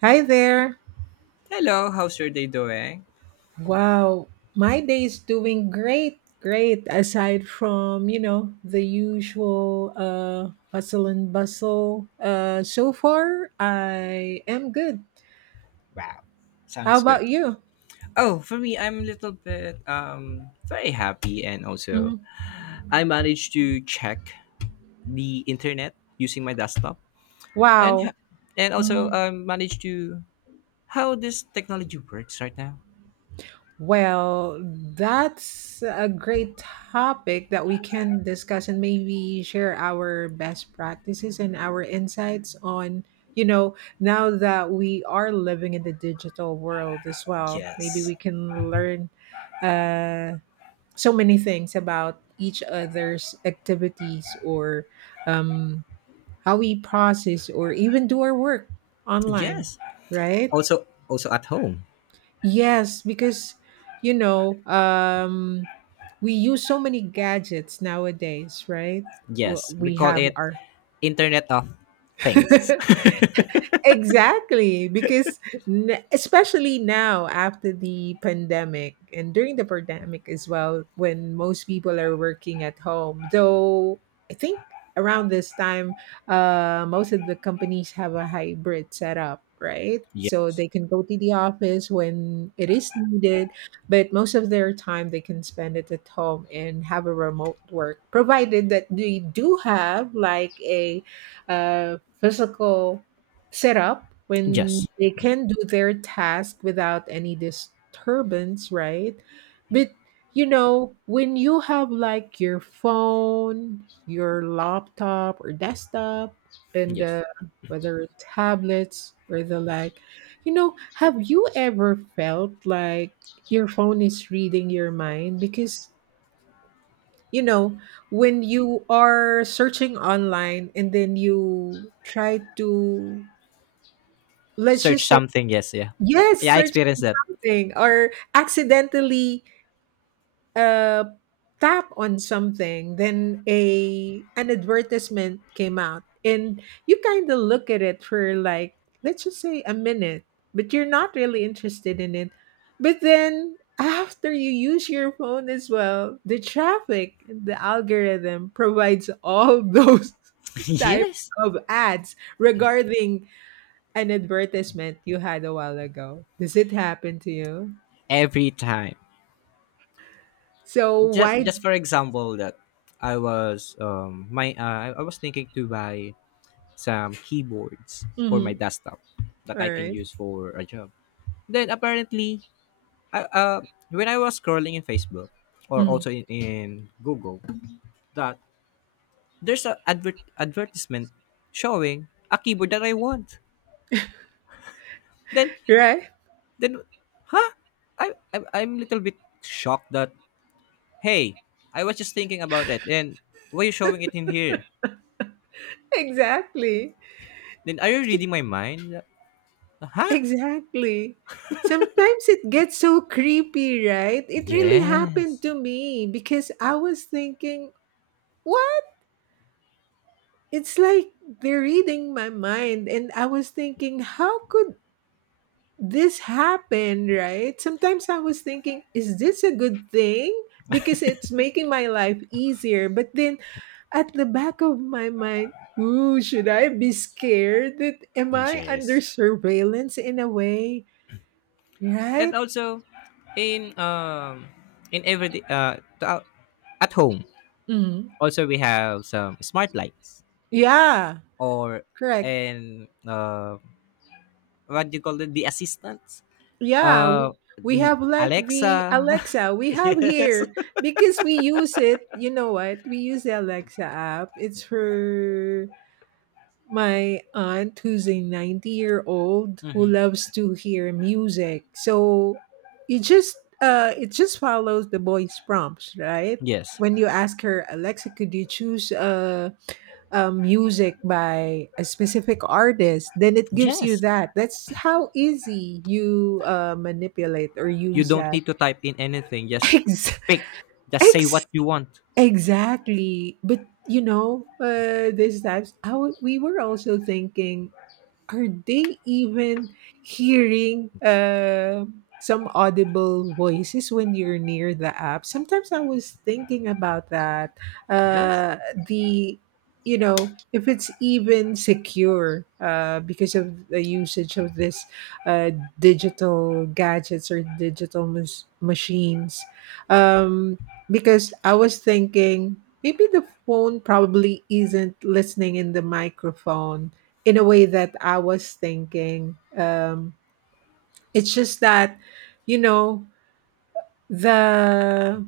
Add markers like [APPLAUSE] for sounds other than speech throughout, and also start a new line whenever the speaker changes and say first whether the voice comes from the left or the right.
right: Hi there.
left: Hello, how's your day doing?
right: Wow, my day is doing great, great. Aside from, you know, the usual hustle and bustle. So far I am good.
left: Wow,
right: How
left: sounds good.
right: about you?
left: Oh, for me, I'm a little bit very happy, and also
right: Mhm.
left: I managed to check the internet using my desktop and
right: Wow.
left: ha- and also
right: Mhm.
left: managed to how this technology works right now.
right: Well, that's a great topic that we can discuss and maybe share our best practices and our insights on, you know, now that we are living in the digital world as well. Maybe
left: Yes.
right: we can learn uh, so many things about each other's activities or um, how we process or even do our work online,
left: Yes.
right: right?
left: Also at home.
right: Yes, because you know, we use so many gadgets nowadays, right? W-
left: Yes, we
right: We
left: call
right: have
left: it
right: our
left: Internet of Things.
right: [LAUGHS]
left: [LAUGHS]
right: Exactly, because especially now after the pandemic and during the pandemic as well, when most people are working at home, though I think around this time, most of the companies have a hybrid setup, right? So
left: yes.
right: they can go to the office when it is needed, but most of their time they can spend it at home and have a remote work, provided that they do have like a physical set up when
left: Yes.
right: they can do their task without any disturbance, right? But you know, when you have like your phone, your laptop or desktop, and
left: Yes.
right: uh, whether it's tablets or the like, you know, have you ever felt like your phone is reading your mind? Because, you know, when you are searching online and then you try to let's
left: Search
right: just say
left: something. Yes. Yeah.
right: Yes,
left: Yeah, I
right: search for
left: experienced that.
right: something or accidentally uh, tap on something. Then a an advertisement came out, and you kind of look at it for like let's just say a minute, but you're not really interested in it. But then after you use your phone as well, the traffic, the algorithm provides all [LAUGHS] those
left: [LAUGHS]
right: types
left: yes.
right: of ads regarding an advertisement you had a while ago. Does it happen to you?
left: Every time.
right: So
left: Just
right: why?
left: just for example that I was my I was thinking to buy some keyboards for my
right: Mhm.
left: desktop that
right: All
left: I can
right: right.
left: use for a job. Then apparently, I, uh when I was scrolling in Facebook or
right: Mhm.
left: also in Google, that there's a advertisement showing a keyboard that I want. Then
right: Right. [LAUGHS]
left: then huh? I'm a little bit shocked that, hey, I was just thinking about it, and why are you showing it in here?
right: Exactly.
left: Then are you reading my mind? Huh?
right: Exactly. Sometimes it gets so creepy, right? It really happened
left: Yes.
right: to me because I was thinking, what? It's like they're reading my mind. And I was thinking, how could this happen, right? Sometimes I was thinking, is this a good thing? Because it's making my life easier. But then at the back of my mind, ooh, should I be scared? That am I under
left: Yes.
right: surveillance in a way,
left: And
right: right?
left: also in um in everyday at home,
right: Mm.
left: also we have some smart lights
right: Yeah,
left: or
right: correct.
left: and what do you call it, the assistants,
right: Yeah, w- we
left: the
right: have like
left: Alexa.
right: the Alexa
left: [LAUGHS]
right: we have
left: yes.
right: here because we use it. You know what? We use the Alexa app. It's for my aunt who's a 90-year-old who
left: Mhm.
right: loves to hear music. So you just it just follows the voice prompts, right?
left: Yes,
right: When you ask her, Alexa, could you choose music by a specific artist, then it gives you
left: yes,
right: that. That's how easy you manipulate or
left: you
right: use
left: don't
right: that.
left: need to type in anything, just
right: Ex-
left: speak, just say
right: ex-
left: what you want.
right: exactly, but you know this times we were also thinking, are they even hearing some audible voices when you're near the app? Sometimes I was thinking about that.
left: Yes,
right: The You know, if it's even secure because of the usage of this uh, digital gadgets or digital machines. um, because I was thinking, maybe the phone probably isn't listening in the microphone in a way that I was thinking. It's just that, you know, the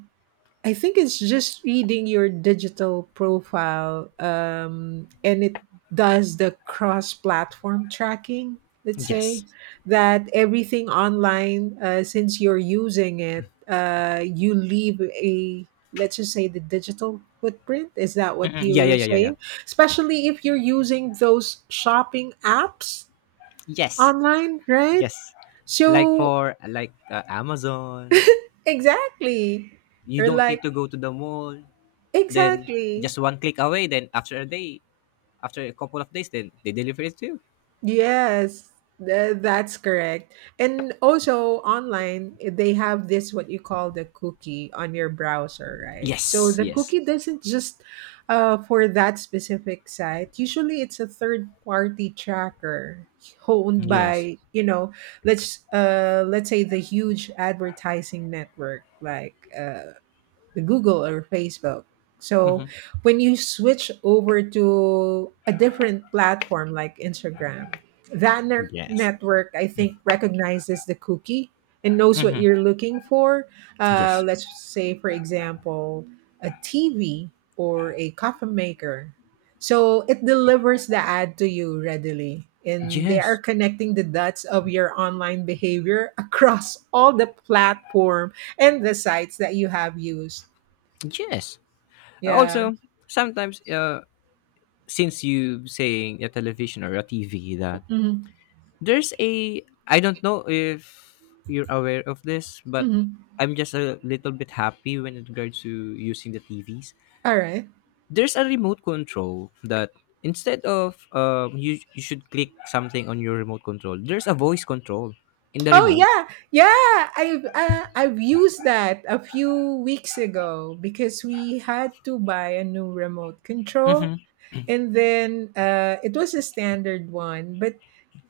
right: I think it's just reading your digital profile, and it does the cross-platform tracking. Let's say
left: yes.
right: that everything online, since you're using it, you leave a let's just say the digital footprint. Is that what
left: Mhm. Yeah, yeah,
right: you're
left: yeah, yeah, yeah.
right: saying? Especially if you're using those shopping apps
left: Yes,
right: online, right?
left: yes. Like
right: So
left: for like uh, Amazon,
right: exactly,
left: you
right: or
left: don't
right: like
left: need to go to the mall. Then
right: exactly,
left: just one click away. Then after a day, after a couple of days, then they deliver it to you.
right: yes, that's correct. And also online, they have this what you call the cookie on your browser, right? So
left: Yes,
right: the
left: yes,
right: cookie doesn't just for that specific site. Usually, it's a third party tracker owned
left: yes.
right: by you know let's say the huge advertising network like the Google or Facebook. So
left: Hmm,
right: when you switch over to a different platform like Instagram, that
left: yes.
right: network I think recognizes the cookie and knows what
left: Hmm,
right: you're looking for.
left: yes,
right: Let's say, for example, a TV or a coffee maker. So it delivers the ad to you readily. And they are
left: yes,
right: connecting the dots of your online behavior [LAUGHS] across all the platform and the sites that you have used.
left: yes.
right: Yeah.
left: Also, sometimes, since you saying a television or a TV that.
right: Mm-hmm.
left: There's a I don't know if you're aware of this, but
right: Mm-hmm.
left: I'm just a little bit happy when it regards to using the TVs.
right: All right.
left: There's a remote control that, instead of you should click something on your remote control, there's a voice control in the
right: Oh
left: remote.
right: yeah, yeah. I've used that a few weeks ago because we had to buy a new remote control,
left: Mm-hmm.
right: and then it was a standard one, but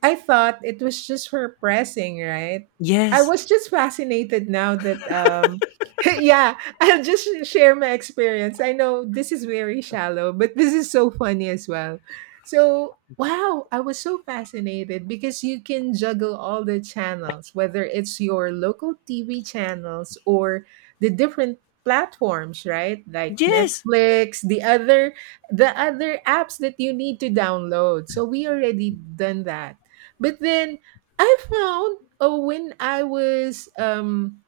right: I thought it was just for pressing, right? I
left: Yes.
right: was just fascinated now that [LAUGHS] yeah, I'll just share my experience. I know this is very shallow, but this is so funny as well. So, wow, I was so fascinated because you can juggle all the channels, whether it's your local TV channels or the different platforms, right? Like
left: Yes.
right: Netflix, the other apps that you need to download. So we already done that. But then I found oh when I was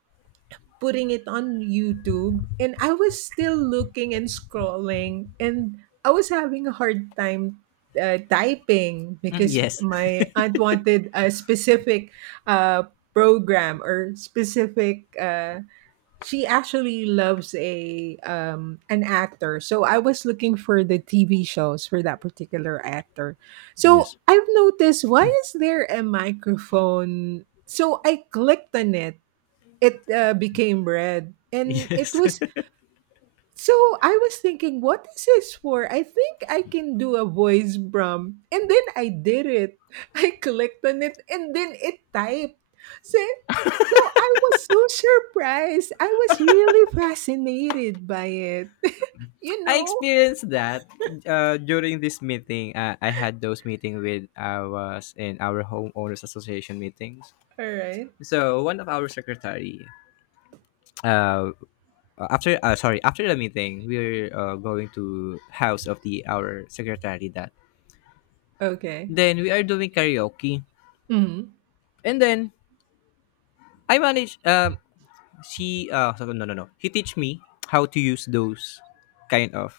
right: putting it on YouTube and I was still looking and scrolling and I was having a hard time typing
left: Mm,
right: because
left: yes. [LAUGHS]
right: my aunt wanted a specific uh program or specific she actually loves a an actor. So I was looking for the TV shows for that particular actor. So
left: Yes.
right: I've noticed why is there a microphone? So I clicked on it. It became red and it
left: Yes.
right: was so I was thinking, what is this for? I think I can do a voice prompt. And then I did it. [LAUGHS] I clicked on it and then it typed. So, so I was so surprised. I was really fascinated by it. [LAUGHS] you
left: [LAUGHS] I
right: know?
left: experienced that during this meeting. I had those meeting with I was in our homeowners association meetings.
right: All right.
left: So one of our secretary, uh, after sorry, after the meeting, we're going to house of the our secretary that.
right: Okay.
left: Then we are doing karaoke,
right: Hmm.
left: and then I manage. No, no, no. He teach me how to use those kind of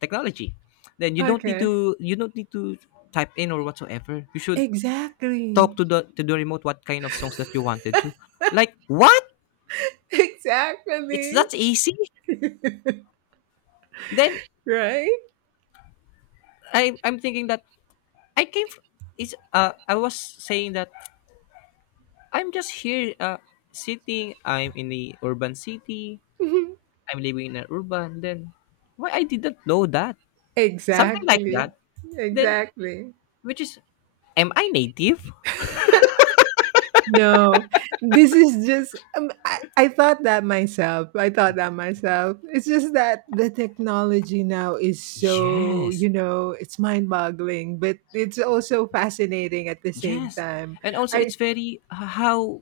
left: technology. Then you don't need
right: Okay.
left: to you don't need to type in or whatsoever. You should
right: Exactly.
left: talk to
right: [LAUGHS]
left: the to the remote what kind of songs that you wanted to. Like what? It's
right: Exactly.
left: That's easy. Then
right: Right?
left: I'm thinking that I came from, I was saying that I'm just here, sitting. I'm in the urban city.
right: [LAUGHS]
left: I'm living in an urban. Then why I didn't know that? Something like
right: exactly.
left: that. Then
right: Exactly.
left: which is, am I native?
right: No, this is just I thought that myself. I thought that myself. It's just that the technology now is so,
left: Yes.
right: you know, it's mind-boggling, but it's also fascinating at the same
left: Yes.
right: time.
left: And also
right: I
left: it's very, how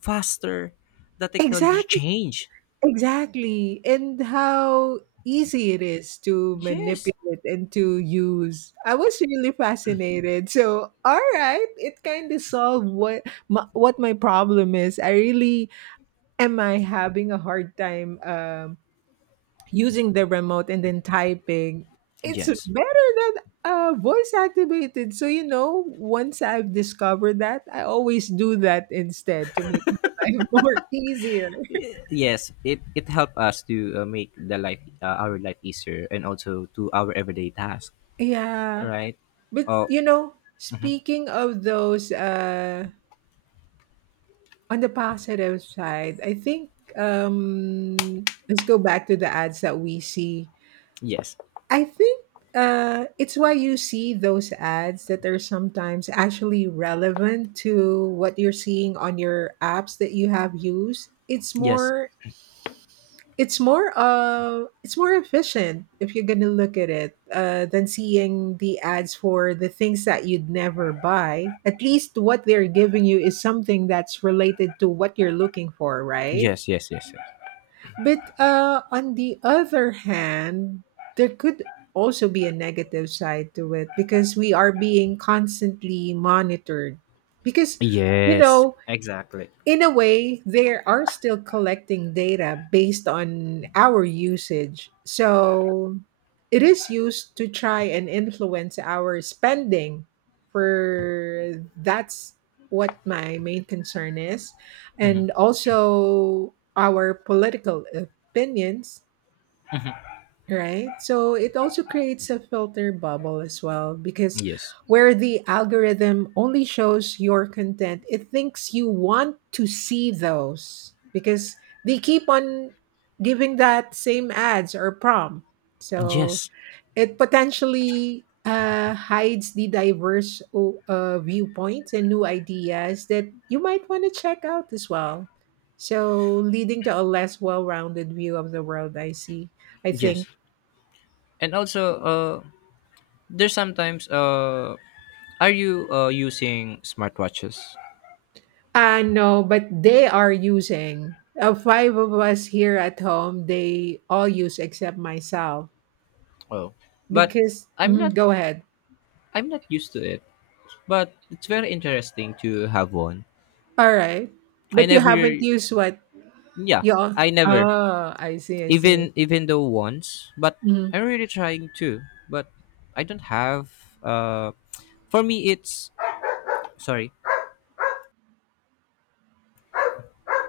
left: faster the technology
right: exactly
left: change.
right: exactly and how easy it is to
left: Yes.
right: manipulate and to use. I was really fascinated. So, all right, it kind of solved what what my problem is. I really am I having a hard time using the remote and then typing? It's
left: Yes.
right: better than voice activated. So, you know, once I've discovered that, I always do that instead to make my [LAUGHS] life more easier.
left: Yes, it helped us to, make the life our life easier, and also to our everyday task.
right: Yeah.
left: Right?
right: But,
left: Oh,
right: you know, speaking of those, on the positive side, I think let's go back to the ads that we see
left: yes,
right: I think it's why you see those ads that are sometimes actually relevant to what you're seeing on your apps that you have used.
left: yes,
right: It's more efficient if you're gonna look at it than seeing the ads for the things that you'd never buy. At least what they're giving you is something that's related to what you're looking for, right?
left: yes, yes, yes,
right: But on the other hand, there could also be a negative side to it because we are being constantly monitored. Because,
left: yes,
right: you
left: yes,
right: know,
left: exactly,
right: in a way, they are still collecting data based on our usage. So it is used to try and influence our spending. For that's what my main concern is. And also our political opinions. Right. So it also creates a filter bubble as well because
left: yes,
right: where the algorithm only shows your content, it thinks you want to see those because they keep on giving that same ads or prompt. So
left: yes,
right: it potentially hides the diverse viewpoints and new ideas that you might want to check out as well. So leading to a less well rounded view of the world, I see, I
left: yes.
right: think.
left: And also, there's sometimes, are you using smartwatches?
right: I no, but they are using. Five of us here at home, they all use except myself.
left: Oh, but
right: Because,
left: I'm
right: mhm,
left: not.
right: go ahead.
left: I'm not used to it. But it's very interesting to have one.
right: All right.
left: I
right: But you
left: never.
right: haven't used what
left: Yeah,
right: you all.
left: I never.
right: Oh, I see. I see.
left: Even though once, but
right: Mhm.
left: I'm really trying to. But I don't have. For me, it's, sorry,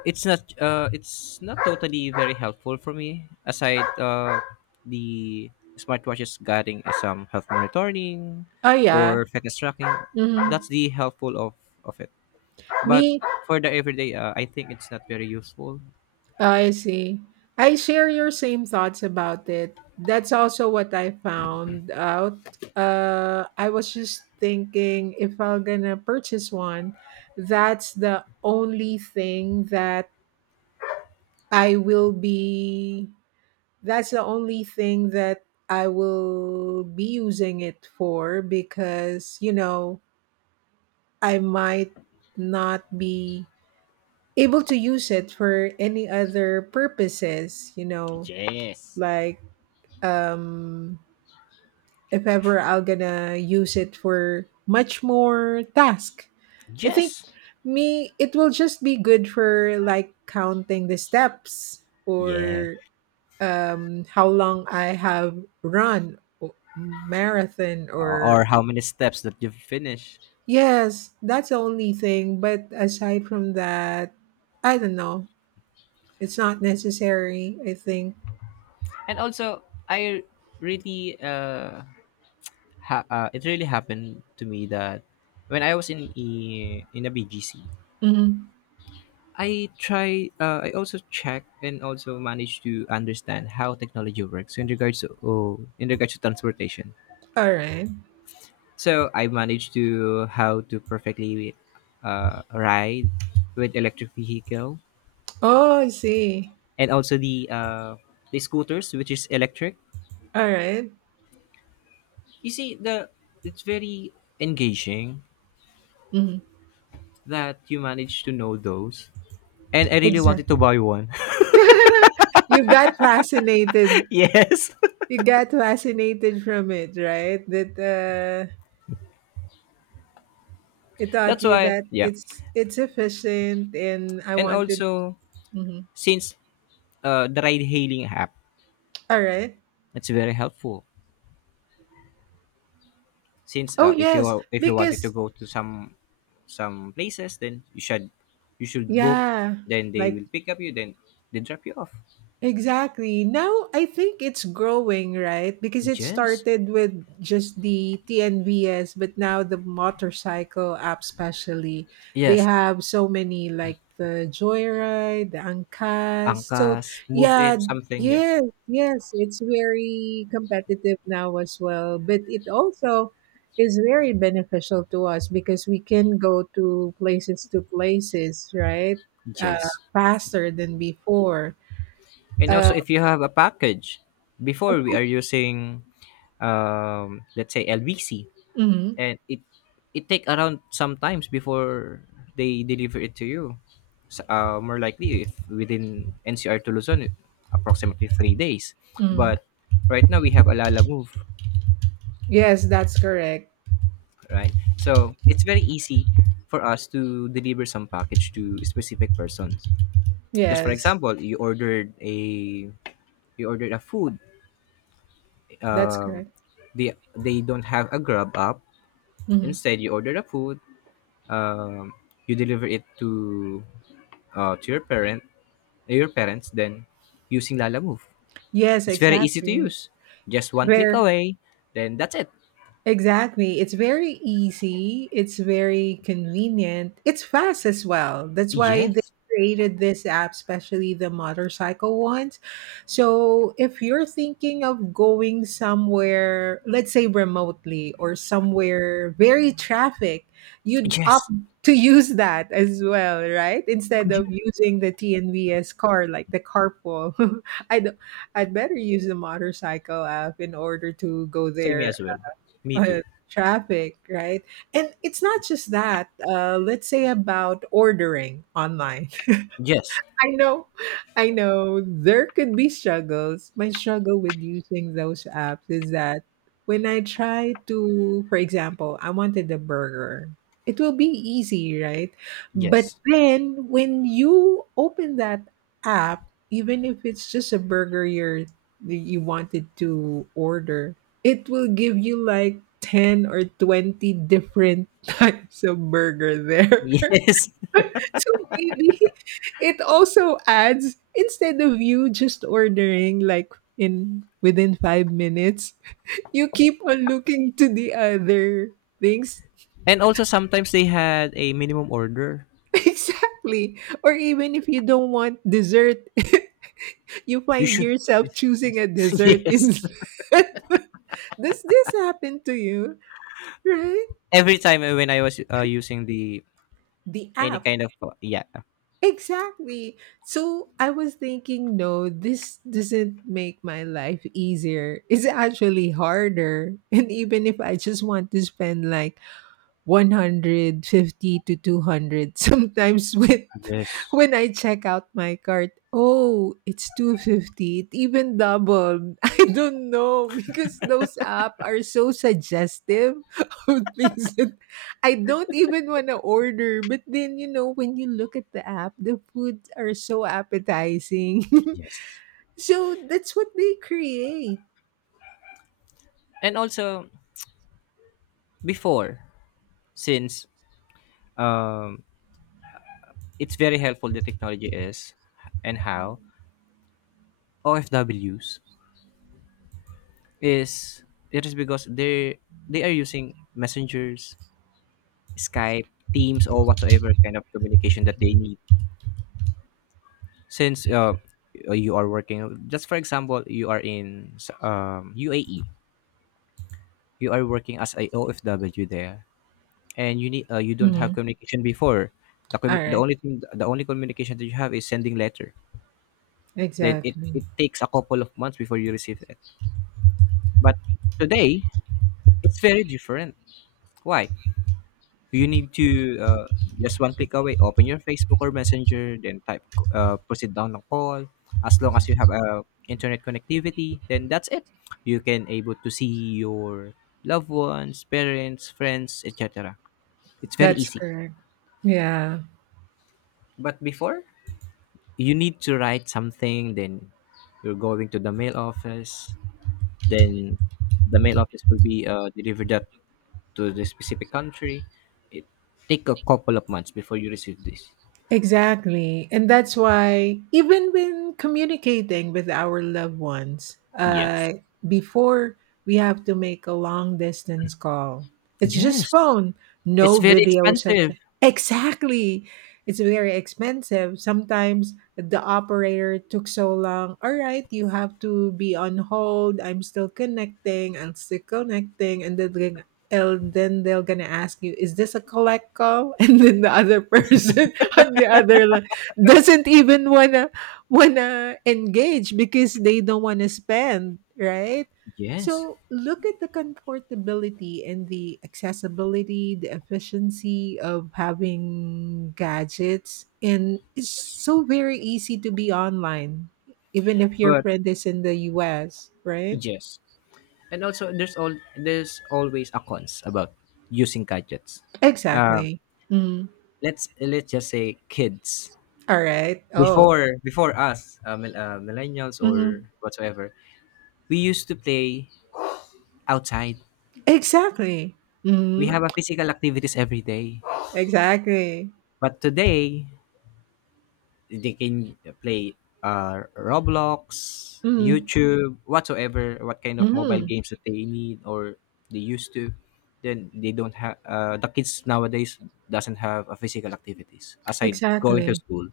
left: it's not totally very helpful for me aside, the smartwatches guiding some health monitoring
right: Oh, yeah.
left: or fitness tracking.
right: Hmm.
left: That's the helpful of it. But
right: Me,
left: for the everyday, I think it's not very useful.
right: I see. I share your same thoughts about it. That's also what I found out. I was just thinking if I'm gonna purchase one, that's the only thing that I will be. That's the only thing that I will be using it for because, you know, I might not be able to use it for any other purposes, you know,
left: Yes.
right: like um, if ever I'm gonna use it for much more task. I think
left: Yes.
right: me it will just be good for like counting the steps
left: Yeah.
right: or how long I have run marathon or
left: Or how many steps that you've finished.
right: yes, that's the only thing. But aside from that, I don't know. It's not necessary. I think.
left: And also, I really, it really happened to me that, when I was in in a BGC,
right: Mhm.
left: I try. I also check and also manage to understand how technology works in regards to, oh, in regards to transportation.
right: All right.
left: So I managed to how to perfectly, ride with electric vehicle,
right: Oh, I see.
left: and also the scooters, which is electric.
right: All right.
left: You see, the it's very engaging
right: Mhm.
left: that you managed to know those, and I really wanted
right: Exactly.
left: to buy one.
right: [LAUGHS] you got fascinated.
left: [LAUGHS] yes.
right: You got fascinated from it, right? That it
left: [LAUGHS]
right: taught
left: That's
right: you
left: why.
right: that
left: Yeah.
right: it's efficient, and I
left: And
right: wanted.
left: also,
right: Mhm.
left: since the ride hailing app,
right: All right.
left: it's very helpful, since
right: Oh yes,
left: if you wanted to
right: because
left: go to some places, then you should book,
right: yeah,
left: then they
right: like
left: will pick up you, then they drop you off.
right: Exactly. Now I think it's growing, right? Because it
left: Yes,
right: started with just the TNVS, but now the motorcycle app especially, they
left: yes.
right: have so many like the Joyride, the Angkas. So
left: Angkas, Move
right: yeah,
left: It, something. Yes.
right: yes, yes, it's very competitive now as well. But it also is very beneficial to us because we can go to places, right?
left: Yes.
right: Faster than before.
left: And
right: Uh,
left: also, if you have a package, before we are using, let's say LVC,
right: Mm-hmm.
left: and it take around sometimes before they deliver it to you. More likely, if within NCR to Luzon, approximately 3 days.
right: Hmm.
left: But right now we have Alala Move,
right: Yes, that's correct.
left: right? So it's very easy for us to deliver some package to specific persons. Just for
right: Yes,
left: example, you ordered a food.
right: that's
left: Um,
right: correct.
left: they don't have a Grab app.
right: Hmm.
left: Instead, you order the food. Um, you deliver it to, to your parents, then using Lala Move.
right: Yes,
left: It's very easy to
right: exactly.
left: use. Just one click
right: Where?
left: away, then that's it.
right: Exactly. It's very easy. It's very convenient. It's fast as well. That's why they
left: Yes.
right: created this app, especially the motorcycle ones. So if you're thinking of going somewhere, let's say remotely or somewhere very traffic, you'd
left: Yes.
right: opt to [LAUGHS] use that as well, right? Instead of using the TNVS car, like the carpool. [LAUGHS] I don't I'd better use the motorcycle app in order to go
left: Same
right: there,
left: as well. Me
right: uh,
left: too.
right: traffic, right? And it's not just that. Let's say about ordering online.
left: Yes.
right: I know, I know. There could be struggles. My struggle with using those apps is that when I try to, for example, I wanted a burger, it will be easy, right? But
left: Yes. [LAUGHS]
right: then when you open that app, even if it's just a burger you wanted to order, it will give you like 10 or 20 different [LAUGHS] types of burger there.
left: Yes.
right: So maybe [LAUGHS] it also adds instead of you just ordering like in within 5 minutes, you keep on looking to the other things.
left: And also, sometimes they had a minimum order.
right: [LAUGHS] Exactly. Or even if you don't want dessert, [LAUGHS] you
left: You
right: find
left: should. [LAUGHS]
right: yourself choosing a dessert
left: Yes.
right: instead. [LAUGHS] Does this happen to you? Right?
left: Every time when I was, using the
right: The
left: any
right: app.
left: kind of, yeah.
right: Exactly. So I was thinking, no, this doesn't make my life easier. It's actually harder. And even if I just want to spend like 150 to 200 [LAUGHS] sometimes with
left: Yes.
right: when I check out my cart, oh, it's 250. It even doubled. [LAUGHS] I don't know. [LAUGHS] Because those apps are so suggestive [LAUGHS] of things that I don't even want to order. But then you know, when you look at the app, the foods are so appetizing.
left: Yes.
right: [LAUGHS] So that's what they create.
left: And also, before, since um. it's very helpful, the technology is, and how OFWs is. It is, because they are using messengers, Skype, Teams, or whatsoever kind of communication that they need. Since, you are working. Just for example, you are in, UAE. You are working as a OFW there, and you don't have
right: Mhm.
left: communication before. The,
right: All
left: commu- the
right: right.
left: only thing The only communication that you have is sending letter. Then it,
right: Exactly.
left: it takes a couple of months before you receive it. But today, it's very different. Why? You need to, just one click away. Open your Facebook or Messenger, then type, proceed down the call. As long as you have, internet connectivity, then that's it. You can able to see your loved ones, parents, friends, etc. It's very
right: That's
left: easy.
right: correct. Yeah.
left: But before, you need to write something. Then you're going to the mail office. Then the mail office will be, delivered that to the specific country. It take a couple of months before you receive this.
right: Exactly. And that's why, even when communicating with our loved ones,
left: Yes.
right: before, we have to make a long distance call, it's just
left: Yes.
right: phone,
left: It's
right: no
left: very
right: video. Such
left: expensive.
right: exactly. It's very expensive. Sometimes the operator took so long. All right, you have to be on hold. I'm still connecting. I'm still connecting. And then they're gonna ask you, "Is this a collect call?" [LAUGHS] And then the other person [LAUGHS] on the other line doesn't even wanna wanna engage because they don't wanna spend, right?
left: Yes.
right: So look at the comfortability and the accessibility, the efficiency of having gadgets, and it's so very easy to be online, even if your
left: But
right: friend is in the U.S., right?
left: yes. And also, there's always a cons about using gadgets. Uh,
right: Exactly. Mm.
left: let's just say kids.
right: All right. Oh.
left: Before us, millennials
right: Mhm.
left: or whatsoever, we used to play outside.
right: Exactly.
left: We
right: Mhm.
left: have a physical activities every day.
right: Exactly.
left: But today, they can play Roblox,
right: Mhm.
left: YouTube, whatsoever what kind of mobile
right: Mhm.
left: games that they need, or they used to the kids nowadays doesn't have a physical activities aside going to
right: Exactly.
left: school.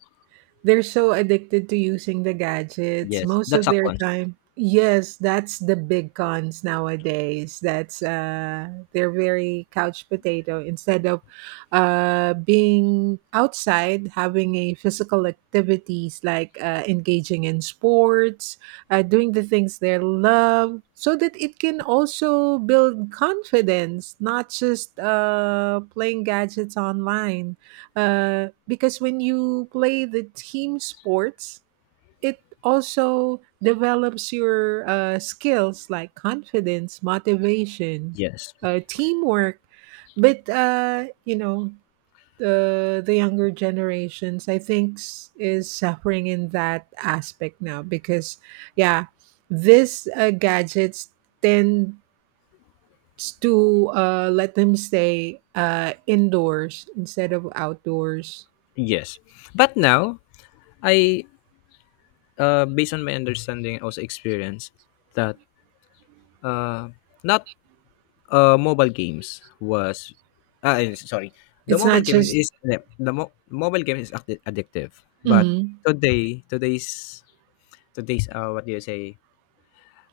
right: They're so addicted to using the gadgets
left: Yes,
right: most of
left: that's a
right: their
left: cons.
right: time. Yes, that's the big cons nowadays. That's they're very couch potato instead of being outside having a physical activities like engaging in sports, doing the things they love so that it can also build confidence, not just playing gadgets online, because when you play the team sports, it also develops your skills like confidence, motivation,
left: Yes,
right: teamwork. But you know, the younger generations, I think, is suffering in that aspect now because, yeah, this gadgets tend to let them stay indoors instead of outdoors.
left: yes, but now, I based on my understanding and also experience that, uh, not mobile games was, sorry, the
right: It's not
left: mobile game
right: just
left: is the mo- mobile game is addi- addictive. But
right: mhm,
left: today today's today's, what do you say?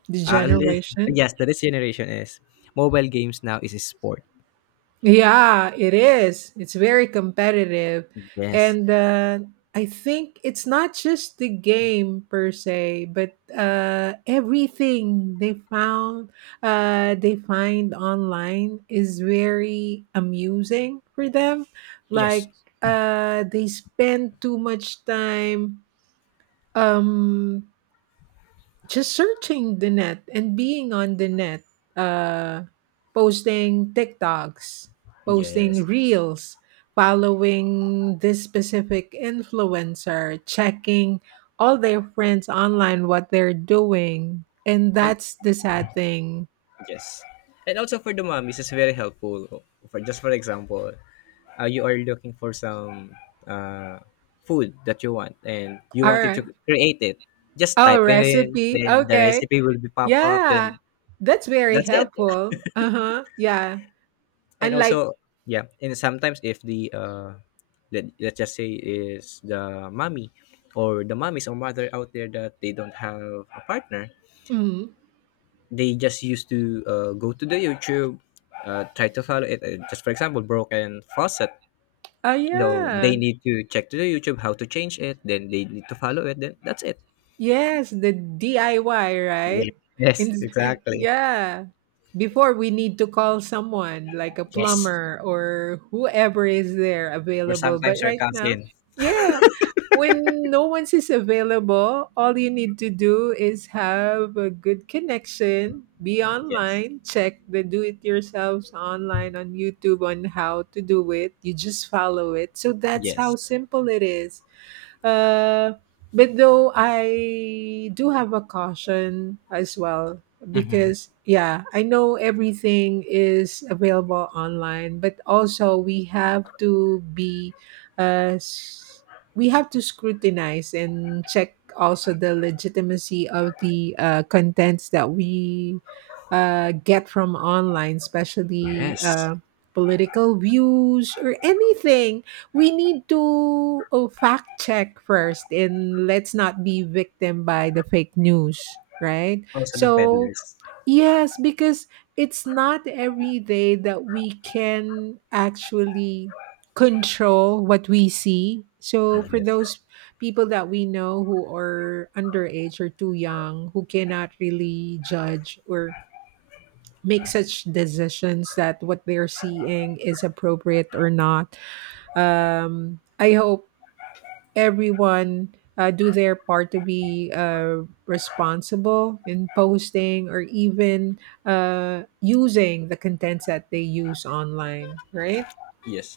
right: the
left: uh, li-
right: generation.
left: yes, today's generation is, mobile games now is a sport.
right: Yeah, it is. It's very competitive.
left: Yes.
right: And I think it's not just the game per se, but everything they found, they find online is very amusing for them.
left: Yes.
right: Like they spend too much time um just searching the net and being on the net, uh, posting TikToks, posting
left: Yes.
right: reels, following this specific influencer, checking all their friends online what they're doing. And
left: And
right: that's the sad thing.
left: yes. And also, for the mommies, it's very helpful. For, just for example, you are looking for some, uh, food that you want, and you
right: All
left: wanted to
right: right.
left: create it. Just
right: Oh,
left: type it in,
right: recipe.
left: then the
right: Okay.
left: recipe will be pop up.
right: Yeah.
left: Then
right: That's very
left: that's it.
right: helpful. Uh huh. Yeah.
left: [LAUGHS] And
right: Unlike,
left: also, yeah. And sometimes, if the let, let's just say, is the mommy or the mommies or mother out there that they don't have a partner.
right: mm.
left: They just used to, go to the YouTube, try to follow it, just for example, broken faucet.
right: Oh,
left: No, they
right: yeah.
left: need to check to the YouTube how to change it, then they need to follow it, then that's it.
right: Yes, the DIY,
left: Yeah.
right: right?
left: Yes,
right: In,
left: exactly.
right: yeah. Before we need to call someone like a
left: Yes.
right: plumber or whoever is there
left: Or
right: available. But
left: sometimes your
right: right now,
left: cousin.
right: yeah, when no one's is available, all you need to do is have a good connection, be
left: Yes.
right: online, check the do it yourselves online on YouTube on how to do it. You just follow it. So that's how
left: Yes.
right: simple it is. Uh, but though I do have a caution as well
left: Mm-hmm.
right: because yeah, I know everything is available online, but also we have to be uh s- we have to scrutinize and check also the legitimacy of the contents that we get from online, especially
left: Yes.
right: political views or anything we need to oh, fact check first and let's not be victim by the fake news, right?
left: Also the
right: So
left: peddlers.
right: yes, because it's not every day that we can actually control what we see. So for
left: Yes.
right: those people that we know who are underage or too young who cannot really judge or make such decisions that what they're seeing is appropriate or not, I hope everyone do their part to be responsible in posting or even using the contents that they use online, right?
left: Yes.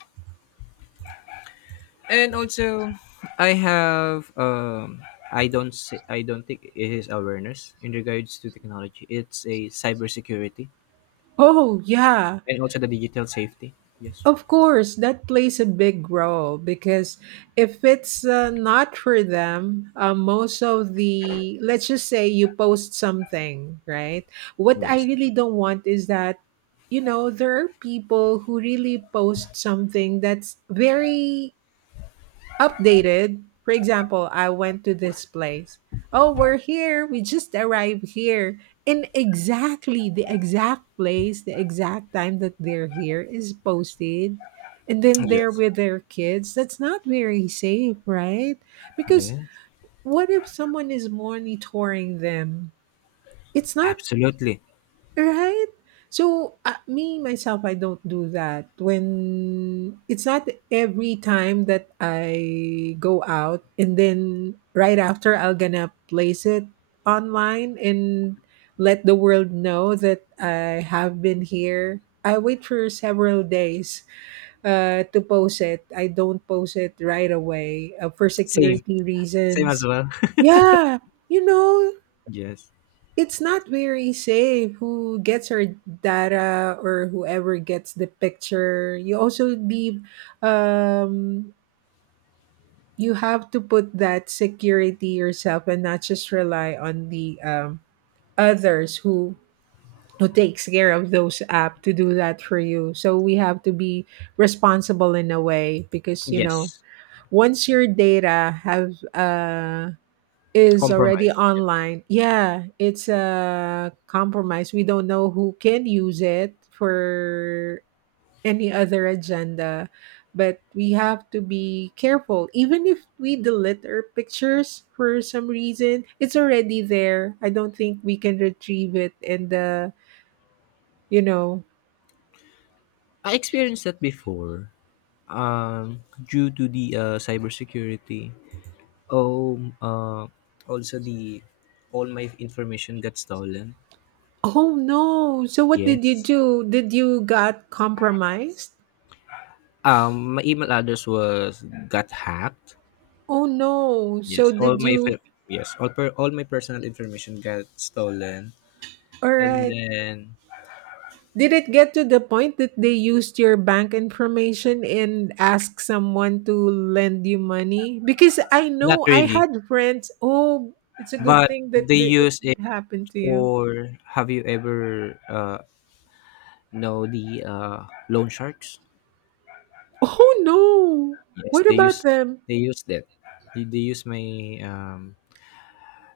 left: And also, I have, I don't think it is awareness in regards to technology. It's a cybersecurity,
right: Oh yeah,
left: and also the digital safety. Yes.
right: of course, that plays a big role because if it's not for them, most of the, let's just say you post something, right? What I
left: Yes.
right: really don't want is that, you know, there are people who really post something that's very updated. For example, I went to this place. Oh, we're here. We just arrived here. And exactly the exact place, the exact time that they're here is posted. And then they're
left: Yes.
right: with their kids. That's not very safe, right? Because
left: Yes.
right: what if someone is monitoring them? It's not
left: Absolutely.
right: right? So, me myself, I don't do that. When it's not every time that I go out and then right after I'll gonna place it online and let the world know that I have been here. I wait for several days to post it. I don't post it right away for
left: Same.
right: security
left: Same as
right: reasons.
left: well. [LAUGHS]
right: Yeah, you know,
left: Yes.
right: it's not very safe who gets our data or whoever gets the picture. You also leave um you have to put that security yourself and not just rely on the others who takes care of those app to do that for you. So we have to be responsible in a way because you know
left: Yes.
right: once your data have is already
left: Compromise. Yeah.
right: online. Yeah, it's a compromise. We don't know who can use it for any other agenda, but we have to be careful. Even if we delete our pictures for some reason, it's already there. I don't think we can retrieve it and you know.
left: I experienced that before. Due to the, cybersecurity. Oh, also the all my information got stolen.
right: Oh no. So what did you
left: Yes.
right: do? Did you got compromised?
left: My email address was got hacked.
right: Oh no. So
left: Yes. All
right: did
left: my
right: you.
left: fi- yes, all per, all my personal information got stolen,
right: All
left: and
right: right.
left: then
right: Did it get to the point that they used your bank information and asked someone to lend you money? Because I
left: not
right: know I
left: really,
right: had friends. Oh, it's a good
left: but
right: thing that
left: they
right: the, it
left: use
right: didn't
left: it
right: happen to you.
left: for. Have you ever, no, the, loan sharks.
right: Oh no!
left: Yes,
right: What
left: they
right: about
left: use
right: them?
left: they use that. They use my, um,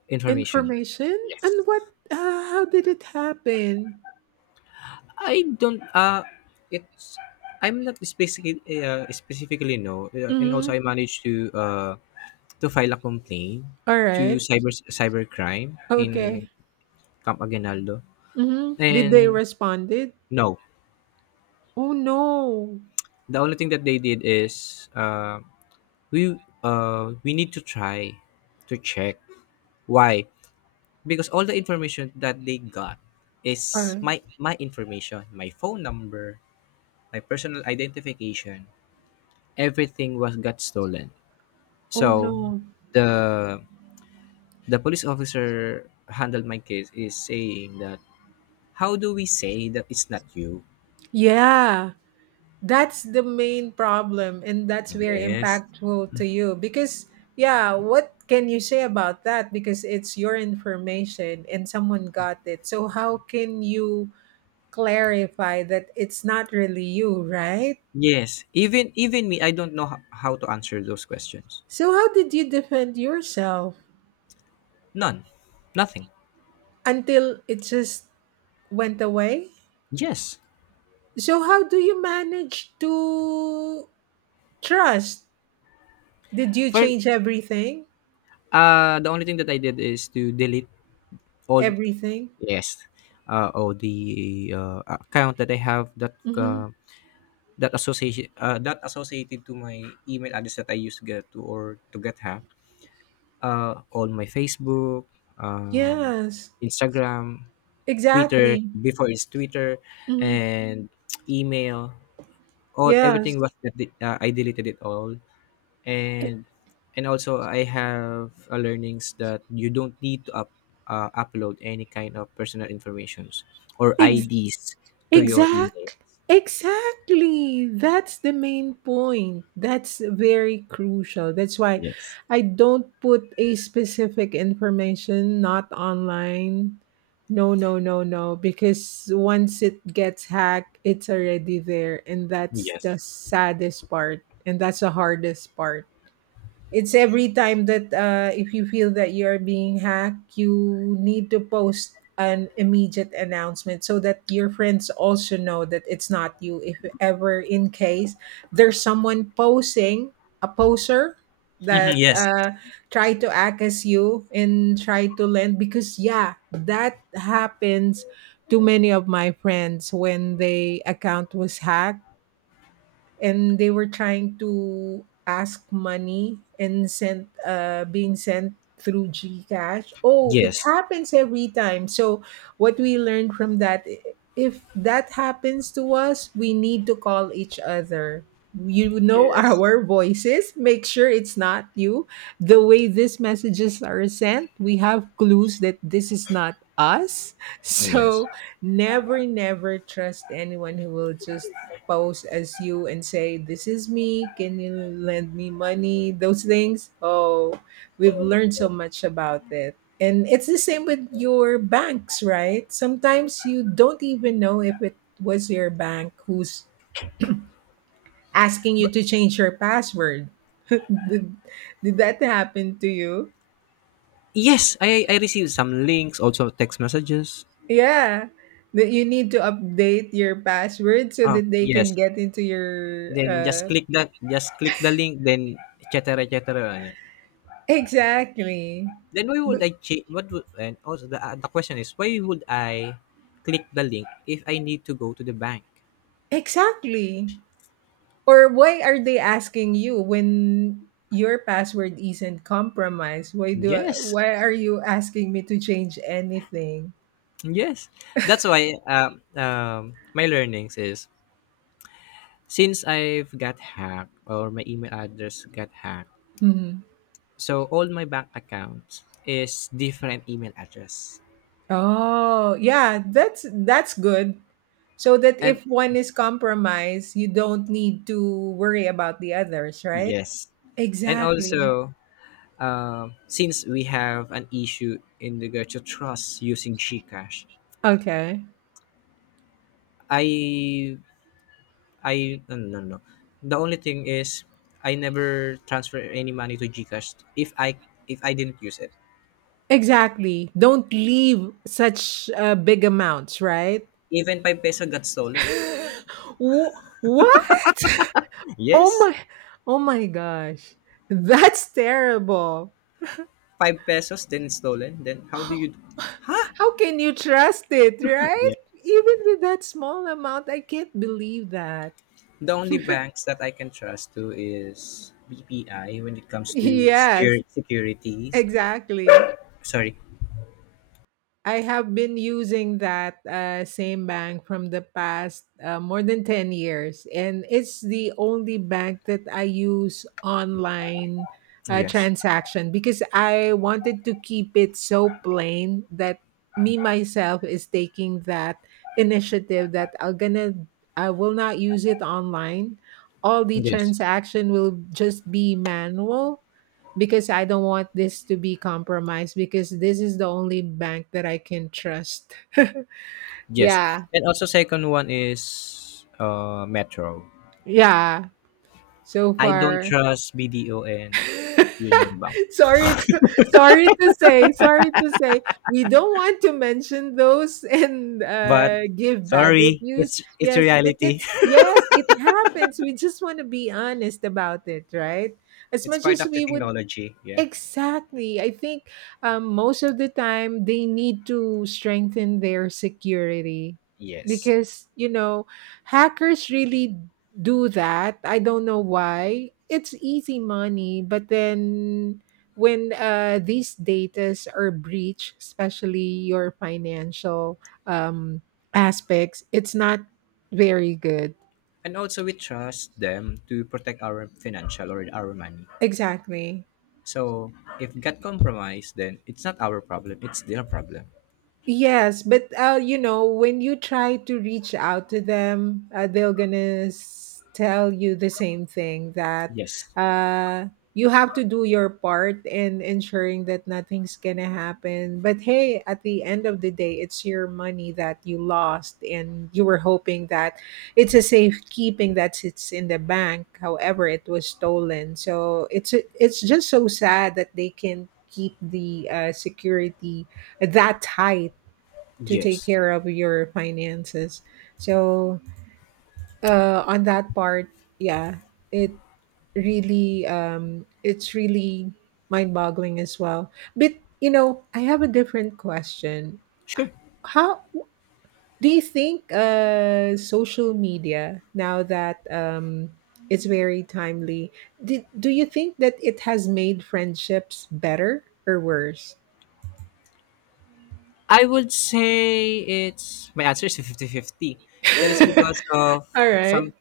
left: information.
right: Information
left: Yes.
right: and what? How did it happen?
left: I don't. It's I'm not specifically specifically no, and also
right: Mm-hmm.
left: I managed to file a complaint
right: All
left: to
right: right.
left: cybercrime in
right: Okay.
left: Camp Aguinaldo,
right: Mm-hmm. Did they
left: and
right: responded?
left: no,
right: Oh no!
left: the only thing that they did is we need to try to check why, because all the information that they got
right: All
left: is
right: right.
left: my information, my phone number, my personal identification, everything was got stolen.
right: Oh
left: So
right: no!
left: the the police officer handled my case is saying that how do we say that it's not you.
right: Yeah. That's the main problem and that's very
left: Yes,
right: impactful to you because yeah, what can you say about that because it's your information and someone got it, so how can you clarify that it's not really you, right?
left: yes. Even me, I don't know how to answer those questions.
right: So how did you defend yourself
left: None. Nothing.
right: until it just went away?
left: Yes.
right: So how do you manage to trust? Did you
left: for
right: change everything?
left: The only thing that I did is to delete all.
right: Everything.
left: Yes. Oh, the account that I have that
right: Mm-hmm.
left: that association that associated to my email address that I used to get to or to get hacked. All my Facebook, um,
right: Yes,
left: Instagram, Twitter.
right: exactly.
left: Before it's Twitter,
right: Mhm.
left: and email. All
right: Yes,
left: everything was that I deleted it all, and and also I have a learnings that you don't need to upload any kind of personal informations or
right: ex-
left: IDs to your email.
right: exact, exactly. That's the main point. That's very crucial. That's why
left: Yes.
right: I don't put a specific information not online. No, no, no, no. Because once it gets hacked, it's already there, and that's the
left: Yes.
right: saddest part, and that's the hardest part. It's every time that if you feel that you're being hacked, you need to post an immediate announcement so that your friends also know that it's not you. If ever in case there's someone posing, a poser
left: Hmm,
right: that
left: yes.
right: try to act as you and try to lend because yeah, that happens to many of my friends when they account was hacked and they were trying to ask money and sent being sent through Gcash. Oh, it
left: Yes.
right: happens every time. So what we learned from that, if that happens to us, we need to call each other. You know [LAUGHS]
left: Yes.
right: our voices. Make sure it's not you. The way these messages are sent, we have clues that this is not us. [LAUGHS]
left: Yes.
right: So never, never trust anyone who will just pose as you and say, "This is me. Can you lend me money?" Those things. Oh, we've learned so much about it. And it's the same with your banks, right? Sometimes you don't even know if it was your bank who's asking you
left: But
right: to change your password. [LAUGHS] did, did that happen to you?
left: yes, I received some links, also text messages.
right: Yeah. That you need to update your password so that they can
left: Yes.
right: get into your
left: Then just click the link, then etc cetera, etc. Cetera. Ano.
right: exactly.
left: Then why would
right: But
left: I change? What would, and also the question is why would I click the link if I need to go to the bank?
right: exactly. Or why are they asking you when your password isn't compromised?
left: Yes,
right: Why are you asking me to change anything?
left: yes. That's why my learnings is, since I've got hacked, or my email address got hacked,
right: Mhm.
left: so all my bank accounts is different email address.
right: Oh, yeah, that's good. So that
left: And
right: if one is compromised, you don't need to worry about the others, right?
left: yes, and
right: Exactly.
left: also since we have an issue in regard to trust using Gcash,
right: Okay.
left: I I no, no, no. no. The only thing is I never transfer any money to GCash if I didn't use it.
right: Exactly. Don't leave such big amounts, right?
left: Even 5 peso got stolen.
right: [LAUGHS] Wh- what? Oh
left: Yes,
right: my oh my gosh. That's terrible.
left: 5 pesos then stolen. Then
right: [LAUGHS]
left: how do
right: How
left: you.
right: can you trust it, right?
left: Yeah.
right: Even with that small amount, I can't believe that.
left: The only banks that I can trust to is BPI when it
right: [LAUGHS]
left: comes to
right: Yes,
left: security securities.
right: exactly.
left: Sorry.
right: I have been using that same bank from the past more than 10 years. And it's the only bank that I use online
left: Yes.
right: transaction because I wanted to keep it so plain that me myself is taking that initiative that I will not use it online. All the
left: Yes.
right: transaction will just be manual because I don't want this to be compromised because this is the only bank that I can trust. [LAUGHS]
left: Yes.
right: yeah.
left: And also second one is Metro.
right: Yeah. So
left: I don't
right: far.
left: trust BDO and
right: [LAUGHS]
left: Union Bank.
right: Sorry to say. We don't want to mention those and
left: But
right: give bad
left: sorry,
right: reviews.
left: it's
right: Yes, but
left: reality.
right: it's
left: [LAUGHS]
right: yes, it happens. We just want to be honest about it, right? As
left: It's
right: much
left: part
right: as
left: of the
right: we would.
left: technology. Yeah.
right: Exactly. I think most of the time they need to strengthen their security
left: Yes.
right: because, you know, hackers really do that. I don't know why. It's easy money, but then when these datas are breached, especially your financial um, aspects, it's not very good.
left: And also we trust them to protect our financial or our money.
right: Exactly.
left: So if got compromised, then it's not our problem. It's their problem.
right: Yes, but you know, when you try to reach out to them, they're gonna tell you the same thing that
left: Yes.
right: uh, you have to do your part in ensuring that nothing's gonna happen. But hey, at the end of the day, it's your money that you lost, and you were hoping that it's a safekeeping that sits in the bank. However, it was stolen, so it's just so sad that they can keep the security that tight to take
left: Yes.
right: care of your finances. So on that part, yeah, it really it's really mind boggling as well. But you know, I have a different question.
left: Sure.
right: How do you think social media now that it's very timely? Do you think that it has made friendships better or worse?
left: I would say it's my answer is 50-50. Is because of
right: [LAUGHS] All right.
left: some,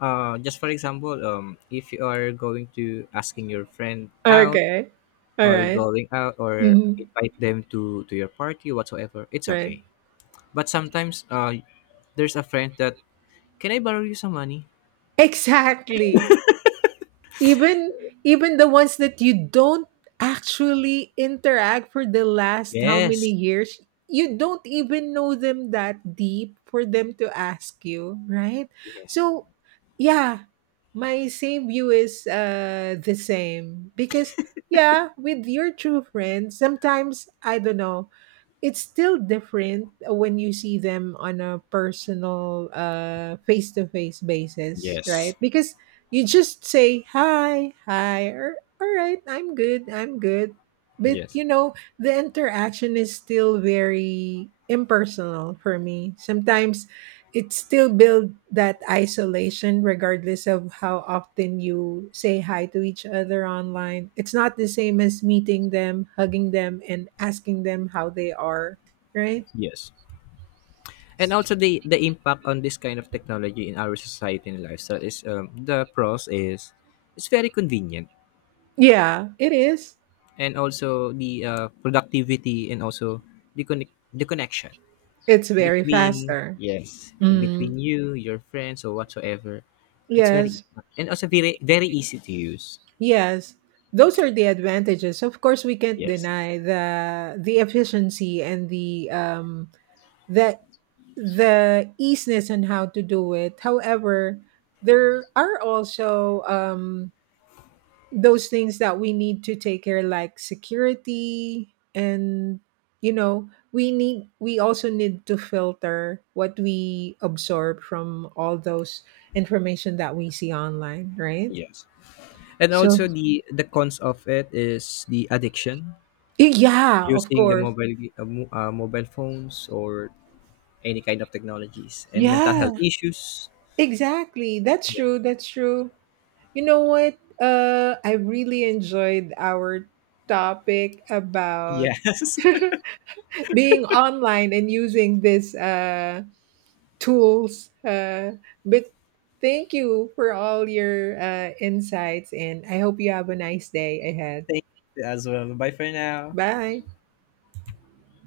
left: just for example, if you are going to asking your friend out
right: Okay. All
left: or
right: right.
left: going out or
right: Mhm.
left: invite them to your party whatsoever, it's
right: Right.
left: okay. But sometimes, there's a friend that, can I borrow you some money?
right: Exactly. Even even the ones that you don't actually interact for the last how many
left: Yes,
right: years, you don't even know them that deep for them to ask you, right?
left: yes,
right: So, yeah, my same view is the same because yeah, with your true friends, sometimes I don't know, it's still different when you see them on a personal face-to-face basis,
left: yes,
right: right? Because you just say hi or all right, I'm good I'm good, but
left: yes,
right: you know the interaction is still very impersonal for me sometimes. It still build that isolation regardless of how often you say hi to each other online. It's not the same as meeting them, hugging them and asking them how they are, right?
left: yes. And also the impact on this kind of technology in our society and lifestyle is, the pros is it's very convenient,
right: Yeah, it is.
left: and also the productivity, and also the connection
right: It's very
left: between,
right: faster.
left: yes,
right: mm,
left: between you, your friends or whatsoever. It's very
right: yes.
left: And also very easy to use.
right: Yes, those are the advantages. Of course we can't
left: Yes.
right: deny the efficiency and the easiness on how to do it. However, there are also those things that we need to take care, like security, and you know, we also need to filter what we absorb from all those information that we see online, right?
left: Yes. And
right: So
left: also the cons of it is the addiction,
right: yeah, of
left: using the
right: course,
left: mobile phones or any kind of technologies, and mental
right: yeah,
left: health issues.
right: exactly. That's
left: Yeah.
right: true. That's true. You know what? I really enjoyed our topic
left: [LAUGHS]
right: about
left: Yes.
right: [LAUGHS] being online and using these tools. But thank you for all your insights, and I hope you have a nice day ahead.
left: [LAUGHS] Thank you as well. Bye for now.
right: Bye.